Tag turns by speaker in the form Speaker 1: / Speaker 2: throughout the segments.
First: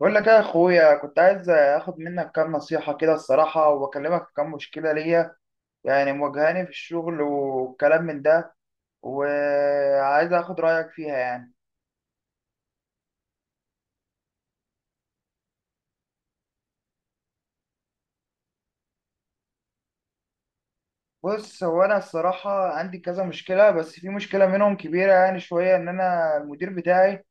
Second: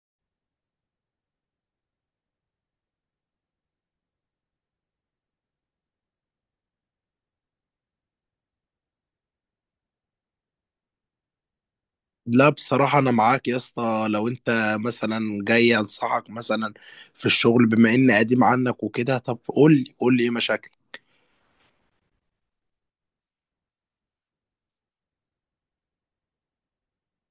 Speaker 1: بقول لك يا اخويا، كنت عايز اخد منك كام نصيحة كده الصراحة، واكلمك في كام مشكلة ليا مواجهاني في الشغل والكلام من ده. وعايز اخد رأيك فيها
Speaker 2: لا، بصراحة أنا معاك يا اسطى. لو أنت مثلا جاي أنصحك مثلا في الشغل بما إني قديم عنك وكده، طب قول لي إيه مشاكلك.
Speaker 1: بص، هو انا الصراحة عندي كذا مشكلة، بس في مشكلة منهم كبيرة يعني شوية، ان انا المدير بتاعي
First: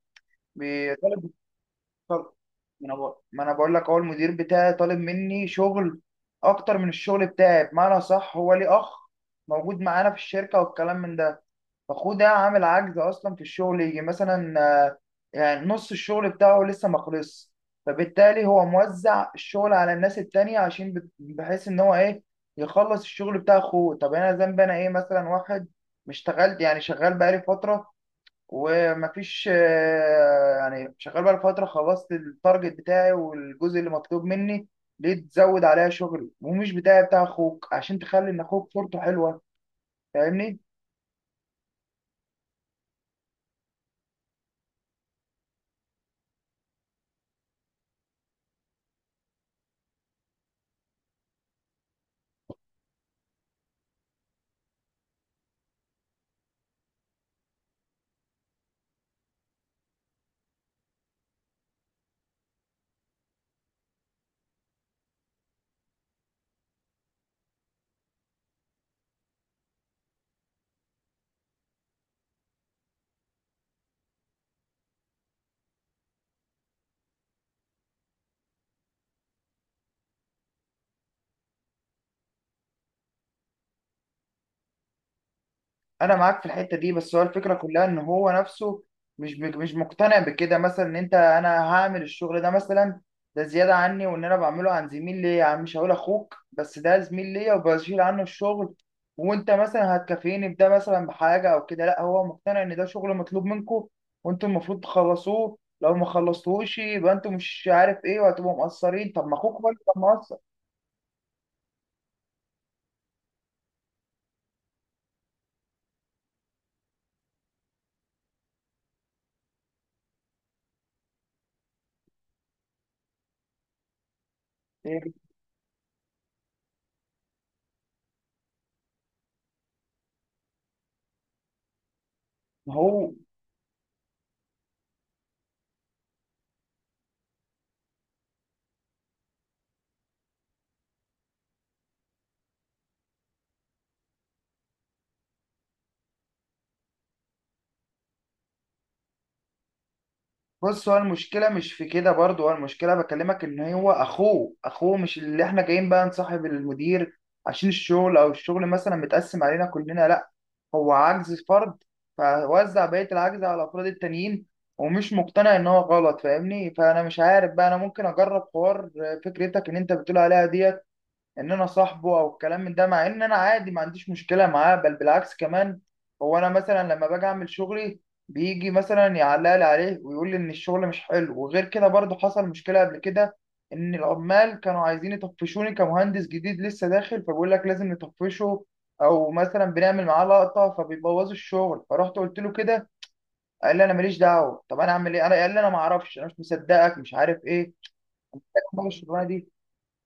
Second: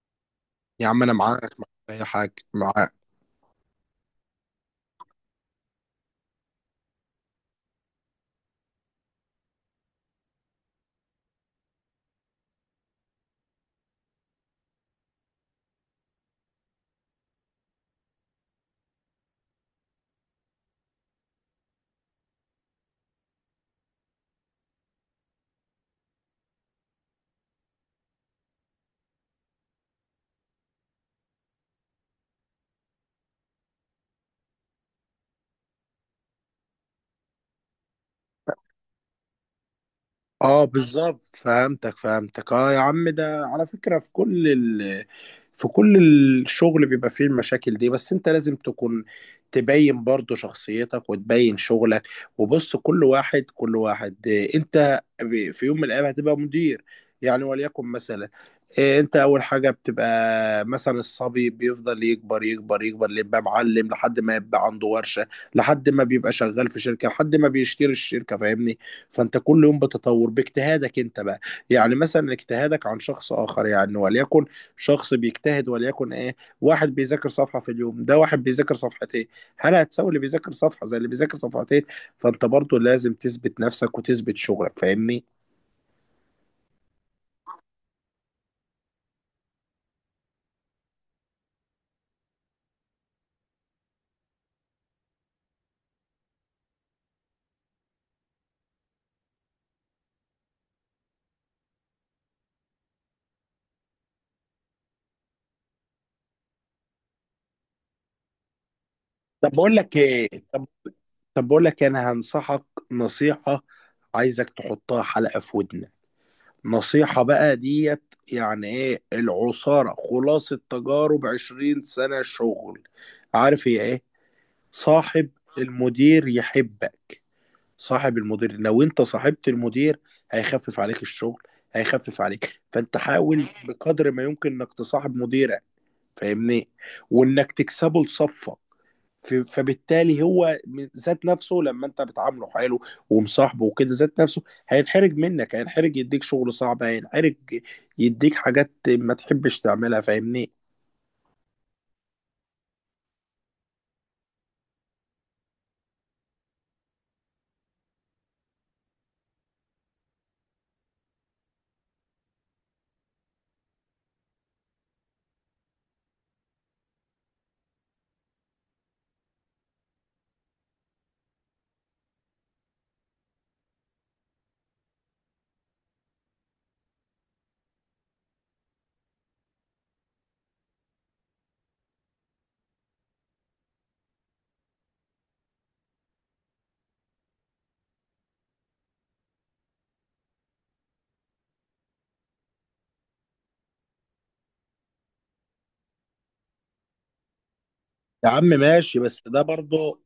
Speaker 2: يا عم أنا
Speaker 1: بيطالب.
Speaker 2: معاك، في أي
Speaker 1: طب-
Speaker 2: حاجة معاك.
Speaker 1: ما أنا بقول لك، هو المدير بتاعي طالب مني شغل اكتر من الشغل بتاعي. بمعنى صح، هو ليه اخ موجود معانا في الشركة والكلام من ده، فاخوه ده عامل عجز اصلا في الشغل، يجي مثلا آه، يعني نص الشغل بتاعه لسه ما خلصش، فبالتالي هو موزع الشغل على الناس التانية عشان بحيث ان هو ايه، يخلص الشغل بتاع اخوه. طب انا ذنبي انا ايه؟ مثلا واحد مش اشتغلت؟ يعني شغال بقالي فترة، ومفيش يعني شغال بقالي فترة، خلصت التارجت بتاعي والجزء اللي مطلوب مني. ليه تزود عليا شغل ومش بتاعي، بتاع اخوك، عشان تخلي ان اخوك صورته حلوة؟ فاهمني.
Speaker 2: اه بالظبط، فهمتك اه. يا عم ده على فكرة في في كل الشغل بيبقى فيه المشاكل دي، بس انت لازم تكون تبين برضو شخصيتك وتبين شغلك. وبص، كل واحد انت في يوم من الايام هتبقى مدير يعني، وليكن مثلا اه، انت اول حاجة بتبقى مثلا الصبي، بيفضل يكبر اللي يبقى معلم، لحد ما يبقى عنده ورشة، لحد ما بيبقى شغال في شركة، لحد ما بيشتري الشركة. فاهمني؟ فانت كل يوم بتتطور باجتهادك انت بقى، يعني مثلا اجتهادك عن شخص اخر. يعني وليكن شخص بيجتهد، وليكن ايه، واحد بيذاكر صفحة في اليوم، ده واحد بيذاكر صفحتين. هل هتساوي اللي بيذاكر صفحة زي اللي بيذاكر صفحتين؟ فانت برضو لازم تثبت نفسك وتثبت شغلك. فاهمني؟
Speaker 1: انا معاك في الحته دي، بس هو الفكره كلها ان هو نفسه مش مقتنع بكده. مثلا ان انت انا هعمل الشغل ده مثلا، ده زياده عني، وان انا بعمله عن زميل ليا، يعني مش هقول اخوك بس ده زميل ليا، وبشيل عنه الشغل، وانت مثلا هتكافئني بده مثلا بحاجه او كده. لا، هو مقتنع ان ده شغل مطلوب منكم، وانتوا المفروض تخلصوه، لو ما خلصتوهوش يبقى انتوا مش عارف ايه وهتبقوا مقصرين. طب ما
Speaker 2: طب
Speaker 1: اخوك هو
Speaker 2: بقول
Speaker 1: اللي
Speaker 2: لك
Speaker 1: كان
Speaker 2: ايه
Speaker 1: مقصر.
Speaker 2: طب طب بقول لك إيه، انا هنصحك نصيحة، عايزك تحطها حلقة في ودنك. نصيحة بقى ديت، يعني ايه؟ العصارة، خلاصة تجارب 20 سنة شغل. عارف هي ايه؟
Speaker 1: إيه؟
Speaker 2: صاحب المدير يحبك. صاحب المدير. لو انت صاحبت المدير هيخفف عليك الشغل، هيخفف عليك.
Speaker 1: ما
Speaker 2: فانت
Speaker 1: هو
Speaker 2: حاول بقدر ما يمكن انك تصاحب مديرك. فاهمني؟ وانك تكسبه لصفك. فبالتالي هو ذات نفسه لما انت بتعامله حلو ومصاحبه وكده، ذات نفسه هينحرج منك، هينحرج يديك شغل صعب، هينحرج يديك حاجات ما تحبش تعملها. فاهمني؟
Speaker 1: بص، هو المشكلة مش في كده برضه، هو المشكلة بكلمك إن هو أخوه. مش اللي إحنا جايين بقى نصاحب المدير عشان الشغل، أو الشغل مثلا متقسم علينا كلنا، لأ، هو عجز فرد فوزع بقية العجز على الأفراد التانيين، ومش مقتنع إن هو غلط. فاهمني؟ فأنا مش عارف بقى أنا ممكن أجرب حوار فكرتك إن أنت بتقول عليها ديت، ان انا صاحبه او الكلام من ده، مع ان انا عادي ما عنديش مشكله معاه، بل بالعكس كمان. هو انا مثلا لما باجي اعمل شغلي، بيجي مثلا يعلق لي عليه ويقول لي ان الشغل مش حلو. وغير كده برضه حصل مشكله قبل كده، ان العمال كانوا عايزين يطفشوني كمهندس جديد لسه داخل، فبيقول لك لازم نطفشه، او مثلا بنعمل معاه لقطه فبيبوظوا الشغل. فرحت قلت له كده، قال لي انا ماليش دعوه. طب انا اعمل ايه؟ انا قال لي انا ما اعرفش، انا مش مصدقك، مش عارف ايه،
Speaker 2: يا عم
Speaker 1: أول
Speaker 2: ماشي، بس
Speaker 1: الشغلانه
Speaker 2: ده
Speaker 1: دي.
Speaker 2: برضه،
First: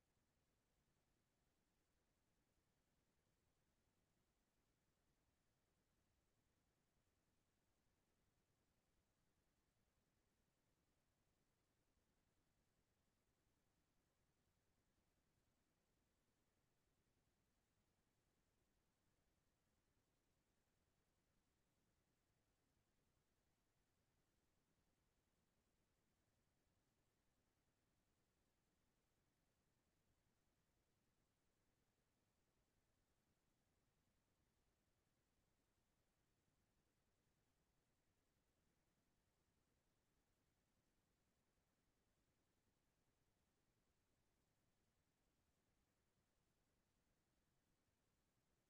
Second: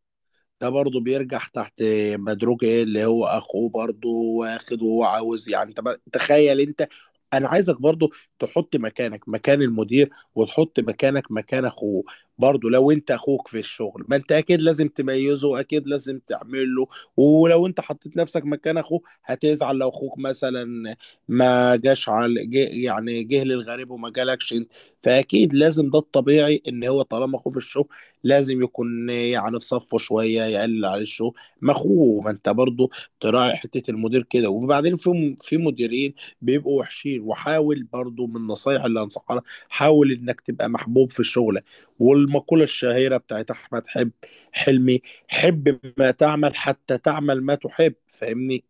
Speaker 2: ده برضه بيرجع تحت. مدروك ايه اللي هو اخوه برضه واخد وهو عاوز. يعني انت تخيل انت، انا عايزك برضه تحط مكانك مكان المدير، وتحط مكانك مكان اخوه. برضه لو انت اخوك في الشغل، ما انت اكيد لازم تميزه، اكيد لازم تعمل له. ولو انت حطيت نفسك مكان اخوه هتزعل لو اخوك مثلا ما جاش على جه، يعني جه للغريب وما جالكش انت. فاكيد لازم، ده الطبيعي ان هو طالما اخوه في الشغل لازم يكون يعني في صفه شويه، يقلل عليه الشغل. ما اخوه. ما انت برضه تراعي حته المدير كده. وبعدين في مديرين بيبقوا وحشين. وحاول برضه، من النصايح اللي انصحها لك، حاول انك تبقى محبوب في شغلك. والمقوله الشهيره بتاعت احمد حب حلمي، حب ما تعمل حتى تعمل ما تحب. فاهمني؟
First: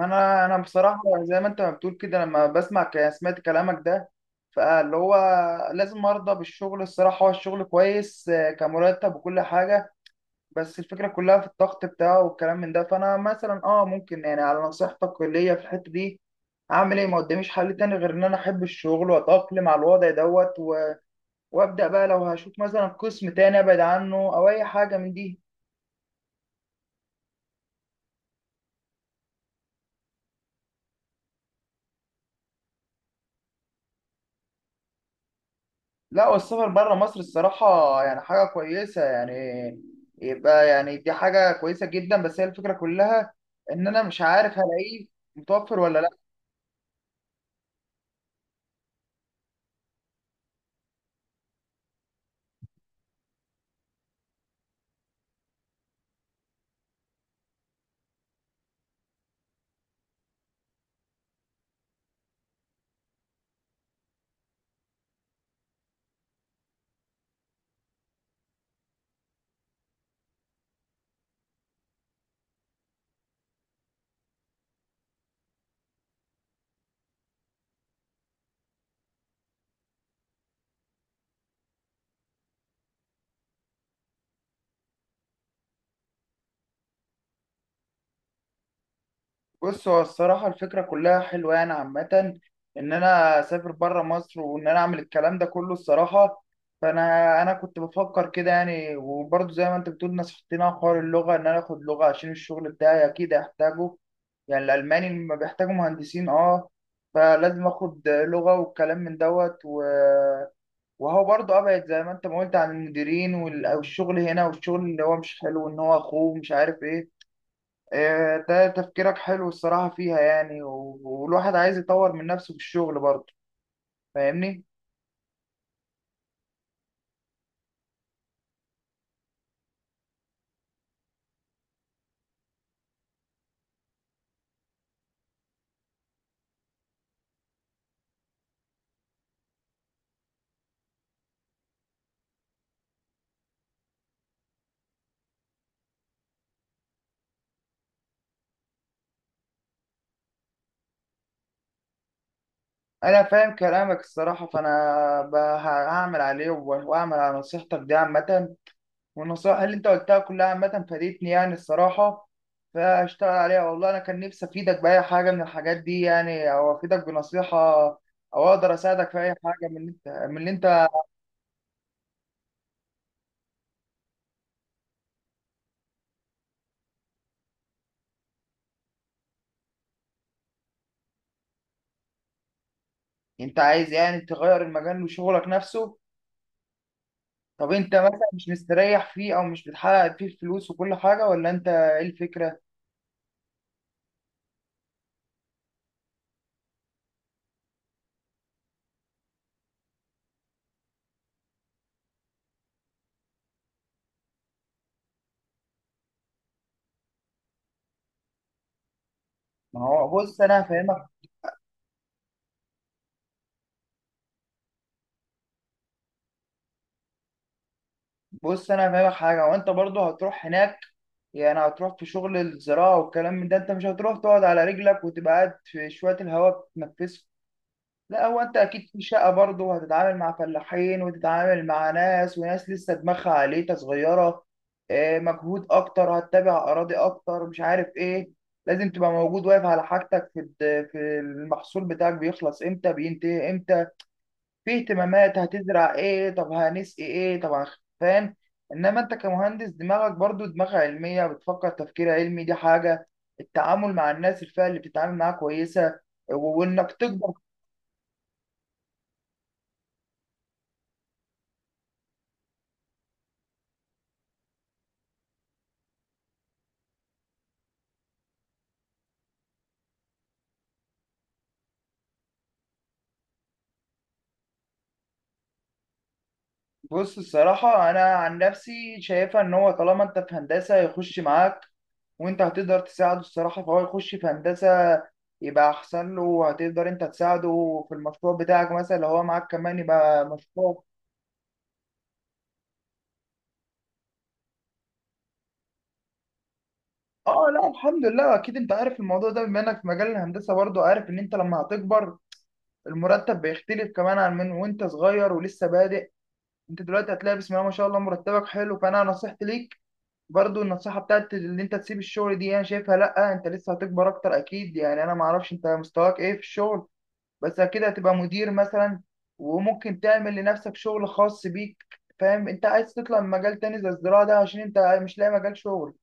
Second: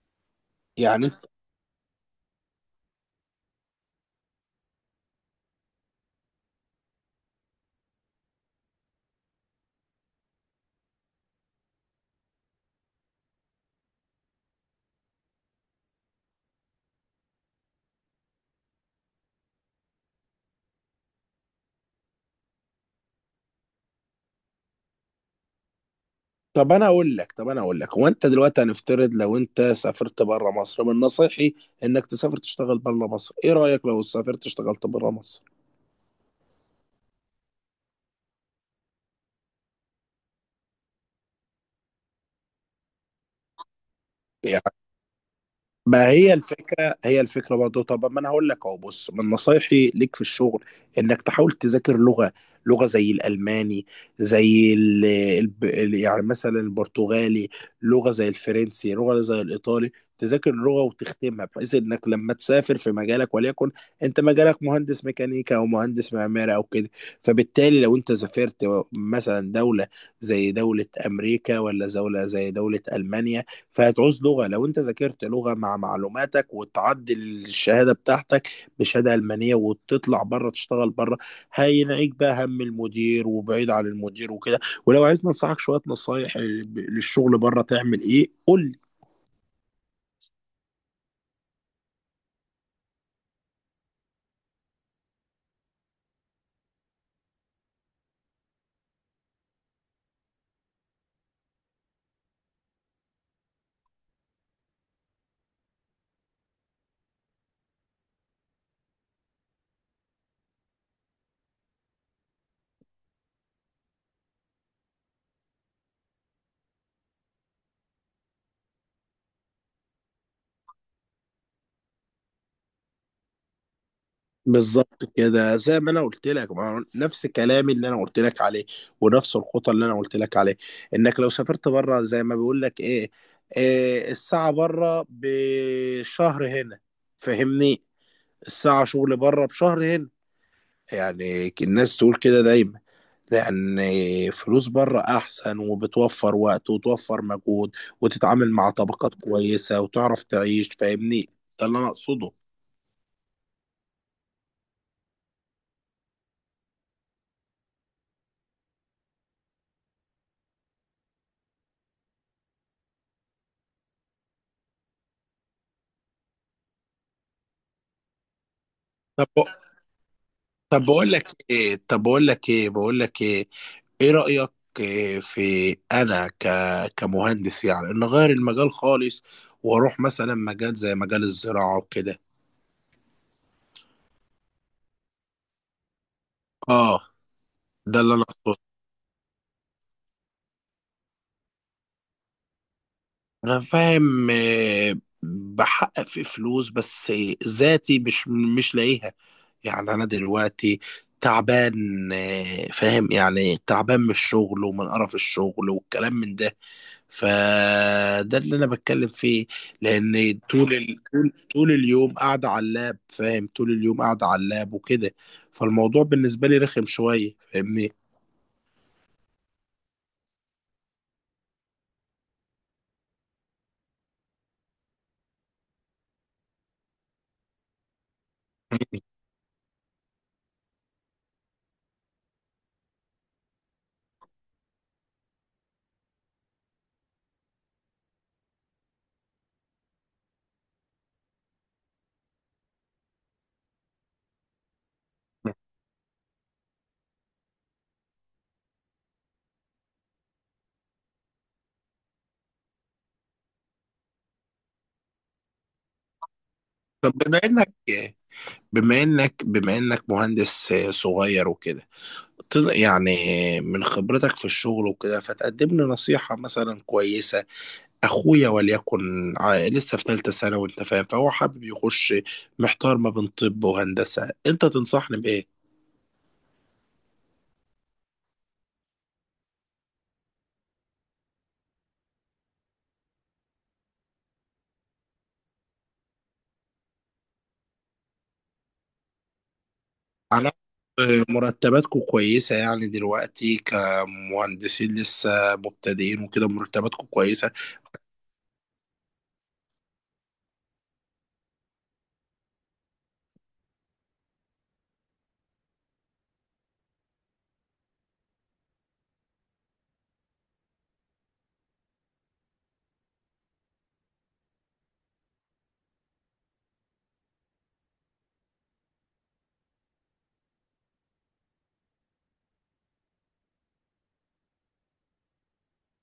Speaker 1: انا بصراحه
Speaker 2: يعني.
Speaker 1: زي ما انت ما بتقول كده، لما بسمع سمعت كلامك ده، فاللي هو لازم ارضى بالشغل. الصراحه هو الشغل كويس كمرتب وكل حاجه، بس الفكره كلها في الضغط بتاعه والكلام من ده. فانا مثلا اه ممكن يعني على نصيحتك ليا في الحته دي اعمل ايه؟ ما قداميش حل تاني غير ان انا احب الشغل واتاقلم على الوضع دوت وابدا بقى لو هشوف مثلا قسم تاني ابعد عنه، او اي حاجه من دي.
Speaker 2: طب انا اقول لك طب انا اقول لك، هو انت دلوقتي هنفترض لو انت سافرت بره مصر، من نصيحي انك تسافر تشتغل بره مصر. ايه رايك لو سافرت اشتغلت بره مصر؟
Speaker 1: لا، والسفر بره مصر الصراحة يعني حاجة كويسة يعني، يبقى يعني دي حاجة كويسة جدا، بس هي الفكرة كلها إن أنا مش عارف
Speaker 2: يعني
Speaker 1: هلاقيه متوفر ولا.
Speaker 2: ما هي الفكرة، هي الفكرة برضه. طب ما انا هقول لك اهو، بص، من نصايحي ليك في الشغل انك تحاول تذاكر لغة. لغة زي الألماني، زي يعني مثلا البرتغالي، لغة زي الفرنسي، لغة زي الإيطالي. تذاكر اللغة وتختمها، بحيث انك لما تسافر في مجالك. وليكن انت مجالك مهندس ميكانيكا او مهندس معماري او كده، فبالتالي لو انت سافرت مثلا دولة زي دولة امريكا ولا دولة زي دولة ألمانيا، فهتعوز لغة. لو انت ذاكرت لغة مع معلوماتك، وتعدل الشهادة بتاعتك بشهادة ألمانية، وتطلع بره تشتغل بره، هينعيك بقى هم المدير، وبعيد عن المدير وكده. ولو عايز ننصحك شوية نصايح للشغل بره تعمل ايه، قول لي.
Speaker 1: بص، هو الصراحة الفكرة كلها حلوة يعني عامة، إن أنا أسافر برا مصر وإن أنا أعمل الكلام ده كله الصراحة. فأنا كنت بفكر كده يعني، وبرضه زي ما أنت بتقول نصحتني على حوار اللغة، إن أنا آخد لغة عشان الشغل بتاعي أكيد هحتاجه. يعني الألماني لما بيحتاجوا مهندسين أه، فلازم آخد لغة والكلام من دوت و... وهو برضه أبعد زي ما أنت ما قلت عن المديرين والشغل هنا، والشغل اللي هو مش حلو إن هو أخوه مش عارف إيه. ده تفكيرك حلو الصراحة فيها يعني، والواحد عايز يطور من نفسه في الشغل برضه. فاهمني؟
Speaker 2: بالظبط كده، زي ما انا قلت لك. ما هو نفس كلامي اللي انا قلت لك عليه، ونفس الخطة اللي انا قلت لك عليه، انك لو سافرت بره. زي ما بيقول لك ايه، إيه، الساعة بره بشهر هنا. فاهمني؟ الساعة شغل بره بشهر هنا، يعني الناس تقول كده دايما، لأن فلوس بره أحسن، وبتوفر وقت وتوفر مجهود، وتتعامل مع طبقات كويسة، وتعرف تعيش. فاهمني؟ ده اللي أنا أقصده.
Speaker 1: أنا فاهم كلامك الصراحة، فأنا هعمل عليه، وأعمل على نصيحتك دي عامة، والنصائح اللي أنت قلتها كلها عامة فادتني يعني الصراحة. فأشتغل عليها. والله أنا كان نفسي أفيدك بأي حاجة من الحاجات دي يعني، أو أفيدك بنصيحة، أو أقدر أساعدك في أي
Speaker 2: طب
Speaker 1: حاجة من اللي أنت
Speaker 2: طب بقول لك إيه طب بقول لك إيه بقول لك إيه إيه رأيك إيه في أنا كمهندس يعني، إن أغير المجال خالص وأروح مثلا مجال زي مجال الزراعة وكده.
Speaker 1: أنت عايز يعني تغير المجال وشغلك نفسه؟
Speaker 2: آه،
Speaker 1: طب انت
Speaker 2: ده اللي أنا
Speaker 1: مثلا مش
Speaker 2: أقصده.
Speaker 1: مستريح فيه، او مش بتحقق فيه الفلوس وكل حاجه، ولا انت ايه الفكره؟
Speaker 2: انا فاهم بحقق في فلوس، بس ذاتي مش لاقيها. يعني انا دلوقتي تعبان. فاهم يعني، تعبان من الشغل ومن قرف الشغل والكلام من ده. فده اللي انا بتكلم فيه.
Speaker 1: ما هو بص
Speaker 2: لان
Speaker 1: انا هفهمك.
Speaker 2: طول اليوم قاعده على اللاب. فاهم؟ طول اليوم قاعده على اللاب وكده، فالموضوع بالنسبه لي رخم شويه. فاهمني؟
Speaker 1: بص انا هفهمك حاجه، وانت برضه هتروح هناك يعني، هتروح في شغل الزراعه والكلام من ده، انت مش هتروح تقعد على رجلك وتبقى قاعد في شويه الهواء تتنفسه. لا، هو انت اكيد في شقه برضه، وهتتعامل مع فلاحين، وتتعامل مع ناس، وناس لسه دماغها عليتها صغيره. مجهود اكتر، هتتابع اراضي اكتر، مش عارف ايه. لازم تبقى موجود واقف على حاجتك في في المحصول بتاعك، بيخلص امتى، بينتهي امتى، في اهتمامات هتزرع ايه، طب هنسقي ايه، طب فاهم؟ انما انت كمهندس دماغك برضه دماغ علميه، بتفكر تفكير علمي، دي حاجه. التعامل مع الناس، الفئه اللي بتتعامل معاها كويسه، وانك
Speaker 2: طب
Speaker 1: تكبر.
Speaker 2: بما انك مهندس صغير وكده، يعني من خبرتك في الشغل وكده فتقدم لي نصيحة مثلا كويسة. أخويا، وليكن لسه في ثالثة ثانوي، أنت فاهم، فهو حابب يخش، محتار ما بين طب وهندسة. أنت تنصحني بإيه؟
Speaker 1: بص الصراحة أنا عن نفسي شايفها إن هو طالما أنت في هندسة يخش معاك، وأنت هتقدر تساعده الصراحة. فهو يخش في هندسة يبقى أحسن له، وهتقدر أنت تساعده في المشروع بتاعك مثلا، لو هو معاك كمان يبقى
Speaker 2: أنا
Speaker 1: مشروع.
Speaker 2: مرتباتكم كويسة يعني دلوقتي كمهندسين لسه مبتدئين وكده؟ مرتباتكم
Speaker 1: آه،
Speaker 2: كويسة.
Speaker 1: لا الحمد لله. أكيد أنت عارف الموضوع ده بما إنك في مجال الهندسة برضه، عارف إن أنت لما هتكبر المرتب بيختلف كمان عن من وأنت صغير ولسه بادئ. أنت دلوقتي هتلاقي بسم الله ما شاء الله مرتبك حلو. فأنا نصيحتي ليك برضو، النصيحة بتاعت اللي انت تسيب الشغل دي، انا شايفها لا، انت لسه هتكبر اكتر اكيد. يعني انا معرفش انت مستواك ايه في الشغل، بس اكيد هتبقى مدير مثلا، وممكن تعمل لنفسك شغل خاص بيك. فاهم؟ انت عايز تطلع من مجال تاني زي الزراعة ده عشان انت مش لاقي مجال شغل،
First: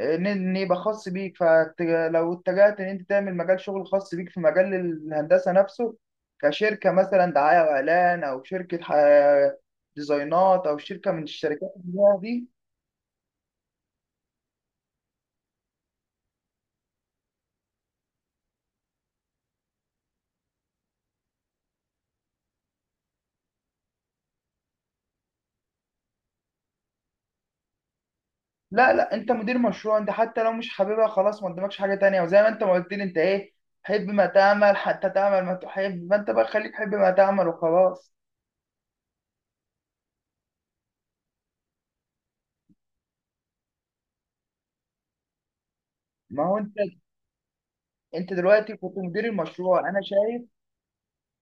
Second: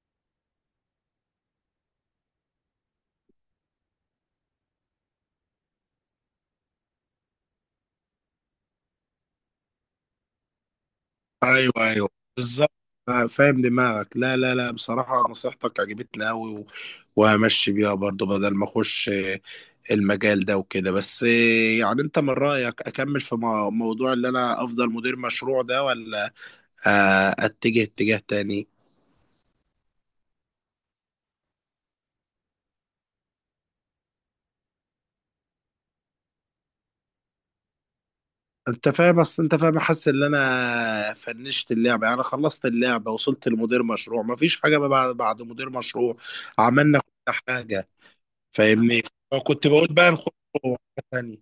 Speaker 1: ان يبقى خاص بيك. فلو اتجهت ان انت تعمل مجال شغل خاص بيك في مجال الهندسة نفسه، كشركة مثلا دعاية واعلان، او شركة ديزاينات، او شركة من
Speaker 2: أيوه
Speaker 1: الشركات اللي
Speaker 2: أيوه،
Speaker 1: هي دي.
Speaker 2: بالظبط. فاهم دماغك. لا لا لا، بصراحة نصيحتك عجبتني أوي، وهمشي بيها برضو بدل ما أخش المجال ده وكده. بس يعني انت من رأيك اكمل في موضوع اللي انا افضل مدير مشروع ده، ولا اتجه اتجاه تاني؟
Speaker 1: لا لا، انت مدير مشروع، انت حتى لو مش حاببها خلاص، ما قدامكش حاجه تانية. وزي ما انت ما قلت لي انت ايه، حب ما تعمل حتى تعمل ما تحب، ما انت بقى خليك حب ما تعمل وخلاص.
Speaker 2: انت فاهم، اصل انت فاهم، حاسس ان انا فنشت اللعبه، يعني خلصت اللعبه، وصلت لمدير مشروع، مفيش حاجه بقى بعد مدير مشروع.
Speaker 1: ما هو انت،
Speaker 2: عملنا كل حاجه.
Speaker 1: انت دلوقتي كنت
Speaker 2: فاهمني؟
Speaker 1: مدير
Speaker 2: وكنت
Speaker 1: المشروع
Speaker 2: بقول
Speaker 1: انا
Speaker 2: بقى نخش
Speaker 1: شايف.
Speaker 2: في حاجه تانيه.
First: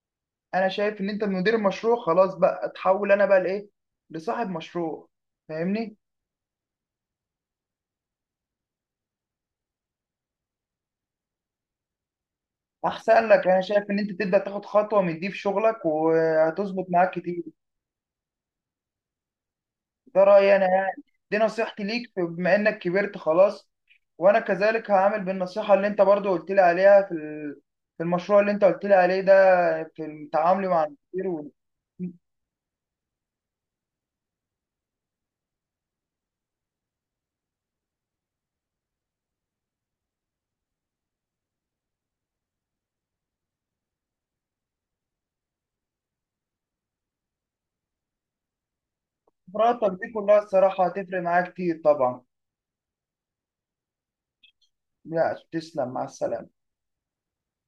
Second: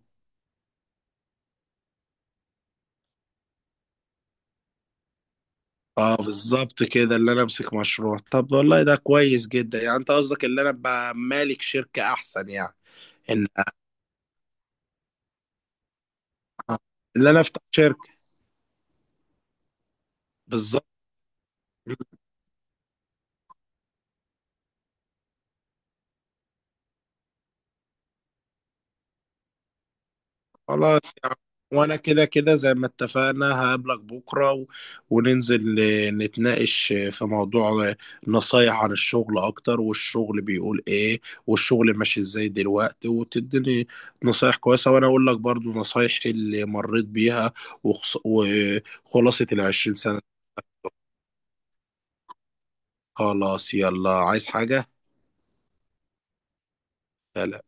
Speaker 1: انا شايف ان انت مدير المشروع خلاص، بقى اتحول انا بقى لايه، لصاحب مشروع. فاهمني؟
Speaker 2: اه بالظبط كده، اللي انا امسك مشروع. طب والله ده كويس جدا. يعني انت قصدك اللي انا ابقى مالك شركه احسن، يعني
Speaker 1: احسن لك.
Speaker 2: ان
Speaker 1: انا شايف ان انت تبدا تاخد خطوه من دي في شغلك، وهتظبط معاك
Speaker 2: اللي انا
Speaker 1: كتير.
Speaker 2: افتح شركه.
Speaker 1: ده رأيي أنا
Speaker 2: بالظبط.
Speaker 1: يعني، دي نصيحتي ليك بما إنك كبرت خلاص. وأنا كذلك هعمل بالنصيحة اللي أنت برضو قلت لي عليها في في المشروع اللي أنت قلت لي عليه ده، في تعاملي مع
Speaker 2: خلاص
Speaker 1: المدير
Speaker 2: يعني، وانا كده كده زي ما اتفقنا هقابلك بكره وننزل نتناقش في موضوع، نصايح عن الشغل اكتر، والشغل بيقول ايه، والشغل ماشي ازاي دلوقتي، وتديني نصايح كويسه، وانا اقول لك برضو نصايح اللي مريت بيها وخلاصه
Speaker 1: خبراتك
Speaker 2: العشرين
Speaker 1: دي
Speaker 2: سنه
Speaker 1: كلها الصراحة هتفرق معايا كتير طبعا.
Speaker 2: خلاص، يلا، عايز حاجه؟
Speaker 1: لا، تسلم، مع السلامة.
Speaker 2: سلام.